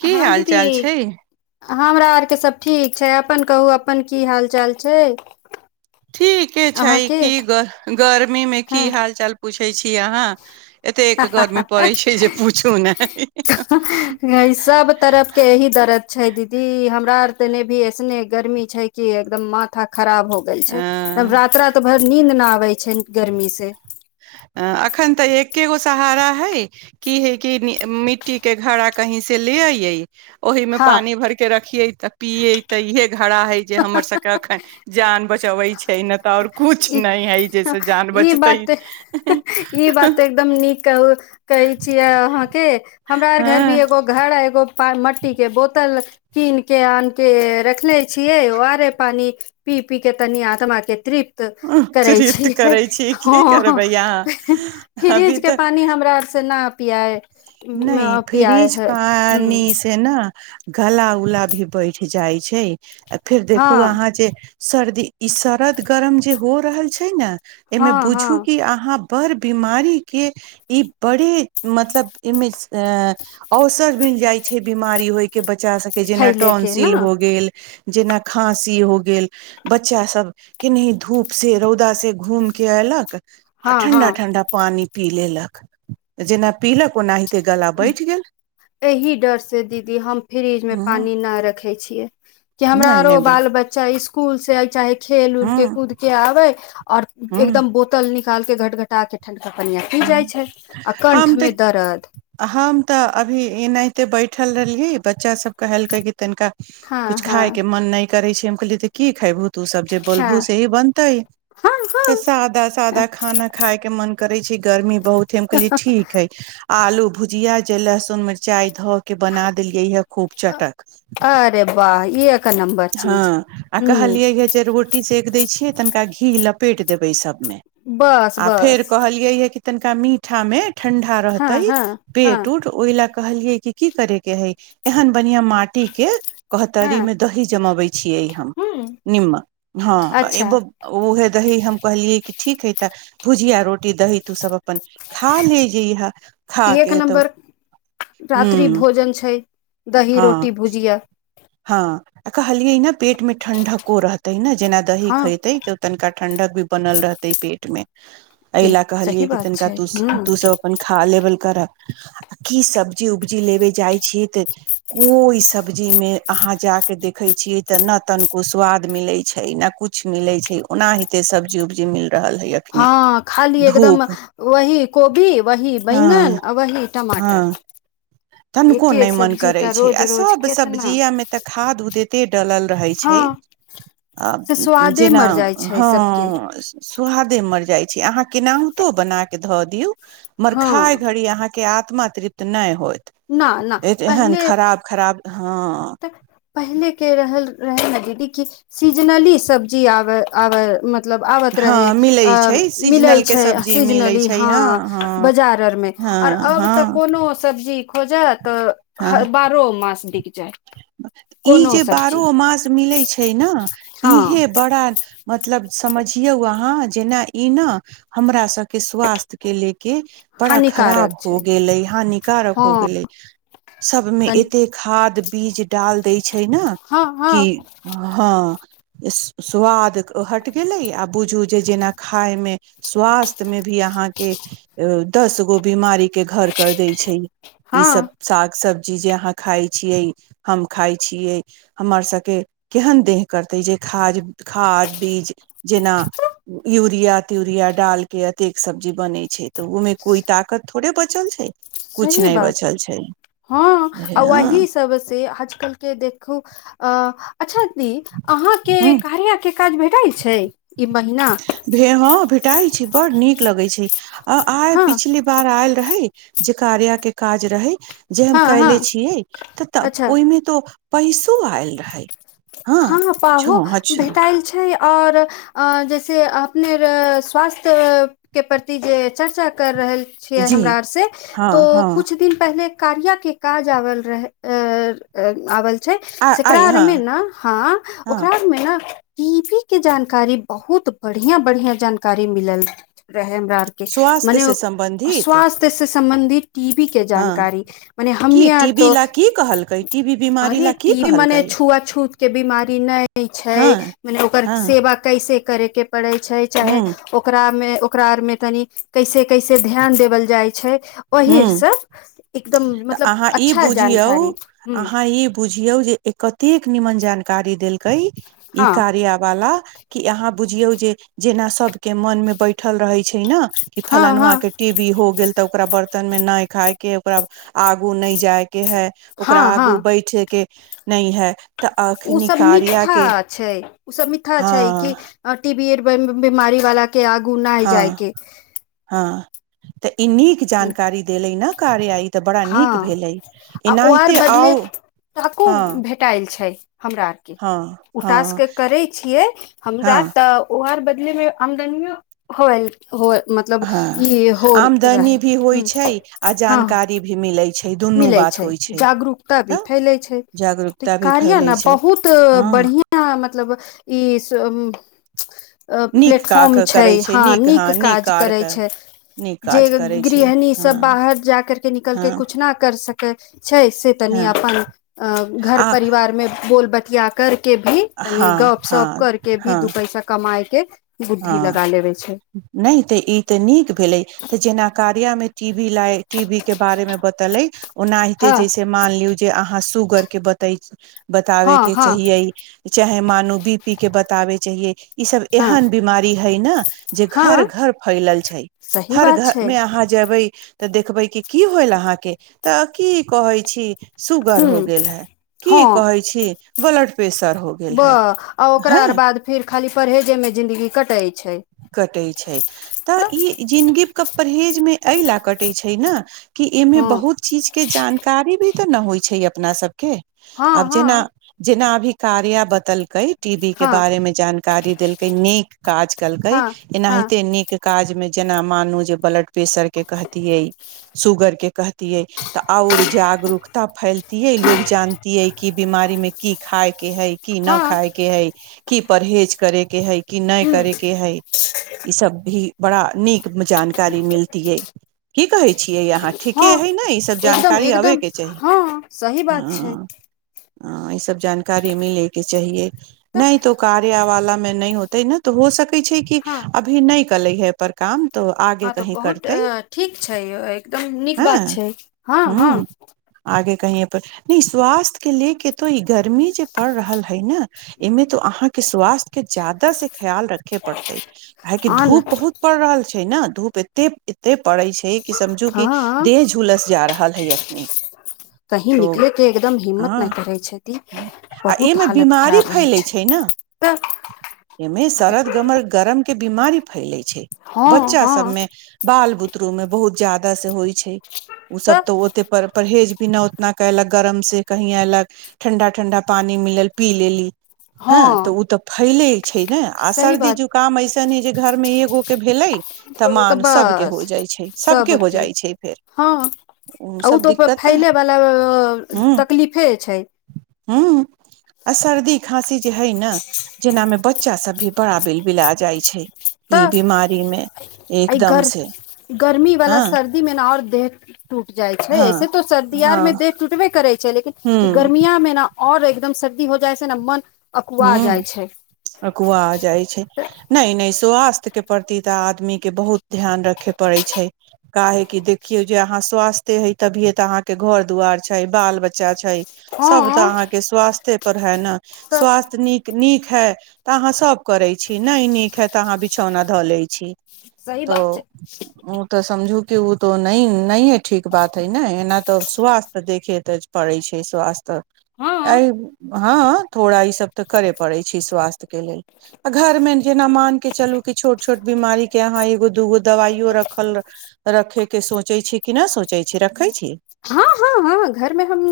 की हँ हाल दीदी चाल छै हमरा आरके सभ ठीक छै अपन कहू अपन की हाल चाल छै ठीके छै अहाँके की ग गर्मीमे की हँ हाल चाल पूछै छी अहाँ एतेक गर्मी पड़ै छै जे पूछू नहि [unintelligible] सब तरफ के दरद छै दीदी हमरा आर तऽ एने भी ऐसने गर्मी छै कि एकदम माथा खराब हो गेल छै एकदम रात रात भर नींद न आबे छै गर्मी से अ अखन तऽ एकेगो सहारा हइ की हे कि मिट्टी के घड़ा कही से ले अइये ओहि मे हँ पानी भर के रखिये तऽ पिये तऽ इहे घर घड़ा है जे हमर सबके एखन जान बचबैत छै नहि तऽ ओर कुछ ई नहि है जाहिसँ जान ई बचतै बात ई बात तऽ एकदम नीक कहो कहै छीयै अहाँ के हमरा आर घर हँ भी एगो घर एगो मट्टी के बोतल कीन के आन के रखनेे छियै ओ आरे पानि पी पी के तनि आत्माके तृप्त करै तृप्त छिय करै छी की ह करबै अहाँ अभी फ्रिज के तऽ पानी हमरा से न पियाए नहि पियाए फ्रिज है ह पानि से ना गला उला भी बैठ जाइ छै आ फेर देखू हँ अहाँ जे सर्दी ई शरद गरम जे हो रहल छै ने एहिमे हँ हँ बुझू कि अहाँ पर बीमारीके ई बड़े मतलब एहिमे अ औसर मिल जाइ छै बीमारी होइ के बच्चा सबके जेना फैले के टोंसिल न हो गेल जेना खाँसी हो गेल बच्चा सब केनेह धूप से रौदा से घूम के ऐलक आ हँ ठंडा हँ ठंडा पानी पी लेलक जेना पीलक ओना ही एहि डर से दीदी हम फ्रिज मे हँ पानि नहि रखै छियै कि हमरा नहि नहि आरो बे बाल बच्चा इसकूल से चाहे खेल उल के हँ कूद के आवे और हँ एकदम बोतल निकाल के घट घटा के ठनका पनिआ पी जाइ छै ओर हम कण्ठमे तऽ दरद हम तऽ अभी एनाहिते बैठल रहलियै बच्चा सब कहेलकै की तनिका हँ कुछ हँ खाय के मन नहि करे छ हम कहलिय तऽ की खेबहु तू सब जे बोलबूहुँ हँ से ही बनते त हँ सादा सादा हँ खाना खाय के मन करे छै गर्मी बहुत है हम कहलियै ठीक है आलू भुजिया जे लहस्सुन मिर्चा ध के बना देलियै है खूब चटक अरे वाह ई हँ आ कहलियै ह जे रोटी सेक दै छियै तनिका घी लपेट देबै सभमे बस आ फेर बस कहलियै य कि तनिका मीठा में ठंडा हँ रहते हँ हँ पेट उट ओहि ल कहलिय की करे के है एहन बढ़िया माटी के कहत हँ मे द ही जमबै छियै हम हूँ नीमक हा ए अच्छा बा उएहे दही हम कहलियै कि ठीक हइ तऽ भुजिया रोटी दही तू सभ अपन खा ले जेहा एक नम्बर रात्रि हूँ भोजन छै दही हँ रोटी भुजिया हँ आ कहलियै ने पेट मे ठंडको रहते ने जेना दही हँ खैते तनिका ठंडक भी बनल रहते पेट मे एहि एक लए सही कहलियै कि बात तनिका छै तू ह तू सब अपन खा लेवल कर आ की सब्जी उब्जी लेबे जाइ छीयै तऽ कोहि सब्जीमे अहाँ जा के देखे छीये ते न तनिको स्वाद मिले छै न कुछ मिले छै ओनाहिते सब्जी उब्जी मिल रहल हे या हँ खाली एकदम वही कोबी वही हँ बैंगन आ वही हँ टमाटर तनिको एके नहि मन सब्जी करै टा छै रोज आ रोज सभ केतना सब्जीयोमे तऽ खाद उद ते डलल रहै छै हँ से स्वादे जेना मर जाइ छै हँ सबके स्वादे मर जाइ छै अहा के ना हेतो बना के ध दियों मगर खा हँ घरि अहाँ के आत्मा तृप्त नहि होयत न न ए त एहन पहिले खराब खराब ह तऽ पहिले के रहल रहे ने दीदी क सीजनली सब्जी आब आब मतलब आबत हँ रहे मिलै अ छै मिले सीजनल के छै सब्जी मिलै सीजनली छै हँ हँ बाजार आर मे हँ आर अब हँ तऽ कोनो सब्जी खोजत हँ बारहो मास बिक जाय ई कोनो जे सब्जी बारहो मास मिलै छै ने इहे हँ पड़ल मतलब समझयो अहाँ जे ना ई ना हमरा स के स्वास्थ के ले के बड़ा हानिकारक खराब छै हो गेलै हानिकारक हँ हो गेलै सबमे तन एते खाद बीज डाल दै छै ने हँ हँ कि हँ स्वाद हट गेलै आ बुझू जे जेना खायमे स्वास्थ्य मे भी अहाँके दस गो बीमारी के घर कर दै छै ई हँ सब साग सब्जी जे अहाँ खाय छियै हम खाय छियै हमर सबके केहन देह करतै जे खाद खाद बीज जेना यू यूरिया त्यूरिया डाल के अतेक सब्जी बने छै ते उ मे कोई ताकत थोड़े बचल छै कुछ सही नहि बात बचल छै हँ आ वही हँ से आजकल के देखू अ अच्छा दीदी अहाँके ह कार्य काज भेटल छै ई महना भे हँ भेटाई छै बड़ नीक लगे छै आ आइ हँ पिछले बार आयल रहै जे कार्या के काज रहै जे हम हँ हँ कायले छियै तऽ त अच्छा ओहिमे त पैसो आयल रहे हँ पाहो भेटायल छै ओर अ जैसे अपने स्वास्थ्य के प्रति जे चर्चा कर रहल छ जी हमरा आर से हँ तो हँ कुछ दिन पहिले कार्य के काज आबल रह आवल छै आ शकरा आइ और हँ मे ने हँ हँ ओकरामे ने टी वी के जानकारी बहुत बढ़िया बढ़िया जानकारी मिलल रहे हमरा आर के स्वास्थ्य मने ओ से सम्बन्धित स्वास्थ्य से सम्बन्धित टी वी के हँ जानकारी मने हमनी की यार टीबी तो ला की कहलकै टीबी बीमारी अरे ला की टी‌वी मने कहलकै छुआ छूत के बीमारी नै हँ छैय मने ओकर हँ सेवा कैसे करैके परछै हूँ चाहे ओ ओकरा में ओकरा आर में तनी कैसे कैसे ध्यान देवल जाय छै हूँ ओहिसँ एकदम तऽ मतलब अहाँ ई अच्छा बुझियौ जानकारी हु अहाँ ई बुझियौ जे कतेक निमन जानकारी देलकै ई हँ कार्य वाला कि अहाँ बुझियौ जे जेना सबके मन मे बैठल रहे छै न हँ फलनवा हँ के टी वी हो गेल त ओक तन मे नहि खायके ओकरा आगू नहि जाय के है ओकरा हँ आगू हँ बैठे के नै है तऽ अखनी ओसभ कार्या मिठा के छै ओसभ मिठा छै कि हँ टी बी ए बीमारी वाला के आगू नै हँ हजायके हँ त इ नीक जानकारी देलय न कार्य आइ तऽ बड़ा नीक हँ भेलै आ ओ आर एनाहिते बदले आउ टाको हँ भेटायल छै हमरा आरके हँ हँ उटाासके करै छियै हँ हमरार तऽ ओ आर बदलमे आमदनीयो हो हो मतलब हँ ई हो आमदनी रहै भी होइ छै ह आ हँ जानकारी भी मिलै छै दुनू मिलै बात छै होइ जागरूकता भी तऽ फैलैत छै त ई जागरूकता भी कार्य फैलै ने छै बहुत हँ बढ़िआ या मतलब ई आप्लेटफॉर्म छै हँ नीक काज करैत छै नीक जे काज करै छै गृहणी हँ सब बाहर जा करके निकल हँ कुछ न कर स छै से तनी हँ आपन घर आ परिवार मे बोल बतिया करके भी तनि हँ गप सप हँ कर के भी हँ दू पैसा कमााय के बुद्धि हँ लगा लेबे छै नहि त‌ ई त नीक भेलै त जेना कारिया मे टी वी ला टी वी के बारे मे बतले ओनाहिते हँ जैसे से मान लियो जे अहाँ सुगर के बता बताबे हँ के हँ चाहियै चाहे मानू बी पी के बताबै चाहिेऐ ई सब हँ एहन बीमारी है न जे घर हँ घर फैलल छै सही हर बात घर छै मे अहाँ जेबै तऽ देखबै कि की होयल अहाँके तऽ की कहै छी सुगर हू हो गेल हे की हँ कहै छी ब्लड प्रेशर हो गेल ब है आ ओकरा हँ आर बाद फिर खाली परहेजेमे जिन्दगी कटै छै कटै छै त हँ ई जिनगी के परहेज मे एहि लए कटै छै ने कि एहिमे हँ बहुत चीजके जानकारी भी तऽ नय होइ छै अपना सबके हँ आब जेना हँ जेना अभी कार्या बतलकै टी वी के हँ बारे मे जानकारी देलकै नीक काज केलकै हँ हँ एनाहिते नीक काज मे जेना मानू जे ब्लड प्रेशर के कहतियै सुगर के कहतियै तऽ ओर जागरूकता फैलतियै लोग जानतियै कि बिमारी मे की खाय के हइ की नहि हँ खाय के है की परहेज करे के हइ कि नहि हूँ करेके है ई सब भी बड़ा नीक जानकारी मिलतीयै की कहै छियै अहाँ ठीके हँ हइ ने ईसभ एकदम जानकारी एकदम अबैके चाही हँ सही बात छै हँ हँ ई सब जानकारी मिलैके चाहीयै तऽ नहि तो कार्य वाला मे नहि होतै न तऽ हो सकै छै कि हँ अभी नहि कलै है पर काम तो आगे हँ तऽ कहीं बहुत करतै ठीक छै एकदम नीक हँ बात छै हँ हूँ हँ आगे कही पर नहि स्वास्थ्य के ले के तो ई गर्मी जे पड़ रहल हइ ने एहिमे तो अहाँके स्वास्थ्य के ज्यादा से खयाल रखे पड़ते काहेकि आन धूप बहुत पड़ रहल छै ने धूप एते एते पड़े छै हय कि समझू कि हँ देह झुलस जा रहल है अखनी कहीं तो निकलेके एकदम हिम्मत नहि हँ करै छथि आ बहुत एहिमे हालत बीमारी खराब रहै छै तऽ एहिमे शरद गमर गरम के बीमारी फैले छै हँ बच्चा हँ सबमे बाल बुतरू मे बहुत ज्यादा से होइ छै उ सब तऽ ओते पर परहेज भी न ना कलक गरम से कही ऐलक ठंडा ठंडा पानी मिलल पी लेली हँ तऽ ओ तऽ फैले छै ने आ सही सर्दी बात जु अऐसन है जे घर मे एगो के भेले तऽ मान सबके हो जाइ छै सबके हो जाइ छै फेर हँ आ ओ सब तऽ दिक्कत फैलै वला तकलीफे छै हूंम्म आ सर्दी खाँसी जे हइ ने जेनामे बच बच्चा सब भी बड़ा बिल बिला जाइ छै ई तऽ बीमारी मे एहि एकदम गर से गर्मी वाला हँ सर्दी मे ने ओर देह टूट जाइ छै ऐसे हँ तो सर्दी आर हँ मे दे टूटबे करै छै लेकिन ई हूँ गर्मियामे ने ओर एकदम सर्दी हो जाइ छै ने मन अकुआ जाइ हूंम्म छै अकुआ जाइ छै नहि नहि स्वास्थ्य के प्रति तऽ आदमी के बहुत ध्यान रखे पड़े छै का हे की देखियो जे अहाँ स्वास्थे हे तभिये तऽ अहाँ के घर दुवार छै बाल बच्चा छै सब तऽ हँ अहाँ के स्वास्थे पर हाइ ना तऽ स्वास्थ नीक हय नीक है तऽ अहाँ सब करै छी नहि नीक है तऽ अहाँ बिछौना धऽ लै छी सही त बात छै ओ तऽ समझू कि ओ त नहि नहि ठीक बात है ने एना तऽ स्वास्थ देखेते पड़ै छै स्वास्थ्य हँ हँ थोड़ा ई सब तऽ करे पड़े छै स्वास्थ्य आ घर मे जेना मान के चलू कि छोट छोट बीमारी के अहाँ एगो दूगो दवाइयो रखल रखे के सोचे छी कि नहि सोचे छी रखे छी हँ हँ हँ घरमे हम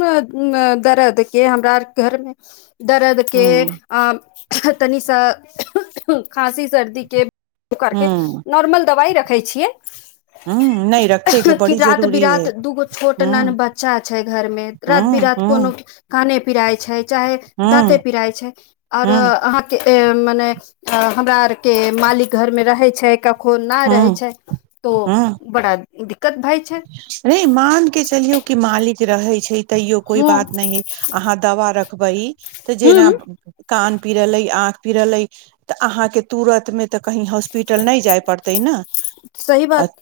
दरद के हमरा आर घरमे दर्द के हूं आ तनिसन खाँसी सर्दी के ओ करके हूं नॉर्मल दवाइ रखै छियै हूंम्म नहि रखेके कि बड़ी रात जरूरी है बिरात दूगो छोट हूं नन बच्चा छै घर मे रात हूं बिरात कोनो हूं काने पिराय छै चाहे दाँते हूं पिराय छै और हूं अहाँ मने हमरा आर के मालिक घर मे रहे छै खोन ना रहै हूं छै तो बड़ा दिक्कत भइ छै नै मान के चलियौ कि मालिक रहै छै तैयो कोइ हँ बात नहि अहाँ दवा रख बइ तऽ जेना हूँ कान पीरैलै आँख पिरेले तऽ अहाँ के तुरंत मे तऽ कहि हॉस्पिटल ने जाए परतै ना सही आ बात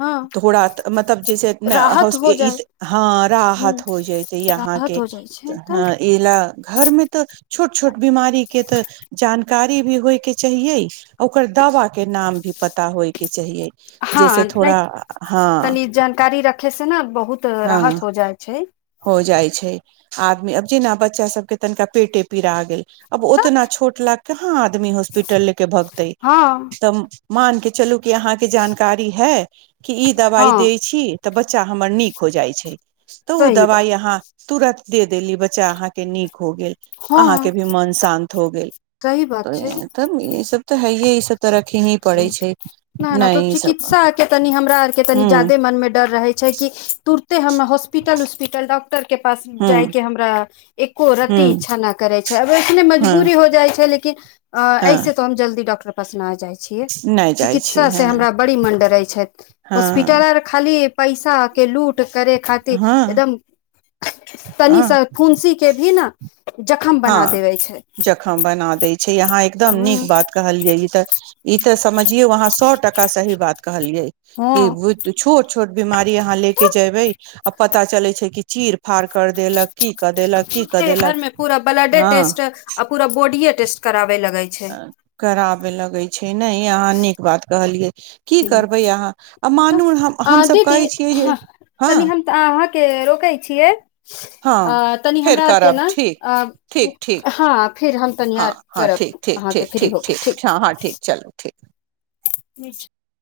हँ थोरा तऽ मतलब जे से ह राहत हो [unintelligible] प जाइ हाँ ह राहत हो जैतै अहाँ राहत के हो जाइ छै तऽ हाँ एहि ला घर मे तऽ छोट छोट बीमारी के तऽ जानकारी भी होय के चाहिये ओकर दवा के नाम भी पता होइ के चाहिये हाँ नै तनी जानकारी रख खे से न बहुत हँ राहत हो जाई छै हो जाई छै आदमी ब जेना बच्चा सबके तनिका पेटे पीरा गेल आब तऽ ओतना छोट लाग कहाँ आदमी हॉस्पिटल ले के भगतै हँ तब मान के चलू कि अहाँके जानकारी है कि ई हँ दवाई देै छी तऽ बच्चा हमर नीक हो जाइ छै तऽउ सही बात दवाइ अहाँ तुरत दे देली बच्चा अहाँ के नीक हो गेल अहाँ के हँ भी मन शान्त हो गेल सही बात छै तब ई सब तऽ है य इ सब तरखही ना ना तो चिकित्सा के तनी हमरा आर के तनी हूँ जादे मन मे डर रहै छै कि तुरते ह हॉस्पिटल उस्पिटल डॉक्टर के पास हूँ जाय के हमरा एक्को हूँ रति इच्छा ना करै छै अब अखने हँ मजबूरी हो जाइ छै लेकिन अऐेसे हँ तो हम जल्दी डॉक्टर के पास के जाइ छी नहि जाइ छी चिकित्सा से हँ हमरा बड़ी मन डरै छैत हाॅस्पिटल हँ आर खाली पैसा के लूट करे खातिर हँ एकदम तनि हँ सँ फुंसी के भी न जखम बना हाँ देवे छै जखम बना देै छै यहा एकदम नीक ह बात कहलियै ई तऽ ई तऽ समझियौ अहाँ सए टका सही बात कहलियै की छोट छोट बीमारी अहाँ लै हँ के जेबै आ पता चले छै कि चीर फाड़ कर देलक की कदेलक की तुरते घर कदेलक में पूरा ब्लडे टेस्ट आ पूरा बॉडीे टेस्ट करावे लगै छै अऽ कराबे लगै छै नहि अहाँ नीक बात कहलियै की करबै अहाँ आ मानु तऽ आ दीदी तनि हम अहाँ के रोकै छियै हँ अऽ तनि फेर हमरा आर के करब न ठीक अऽ ठीक ठीक हाँ फिर हम हँ तनियाद हँ करब ठीक ठीक अहाँ के ठीक फ्री होके ठीक हँ हँ ठीक चलू ठीक निक छै [unintelligible]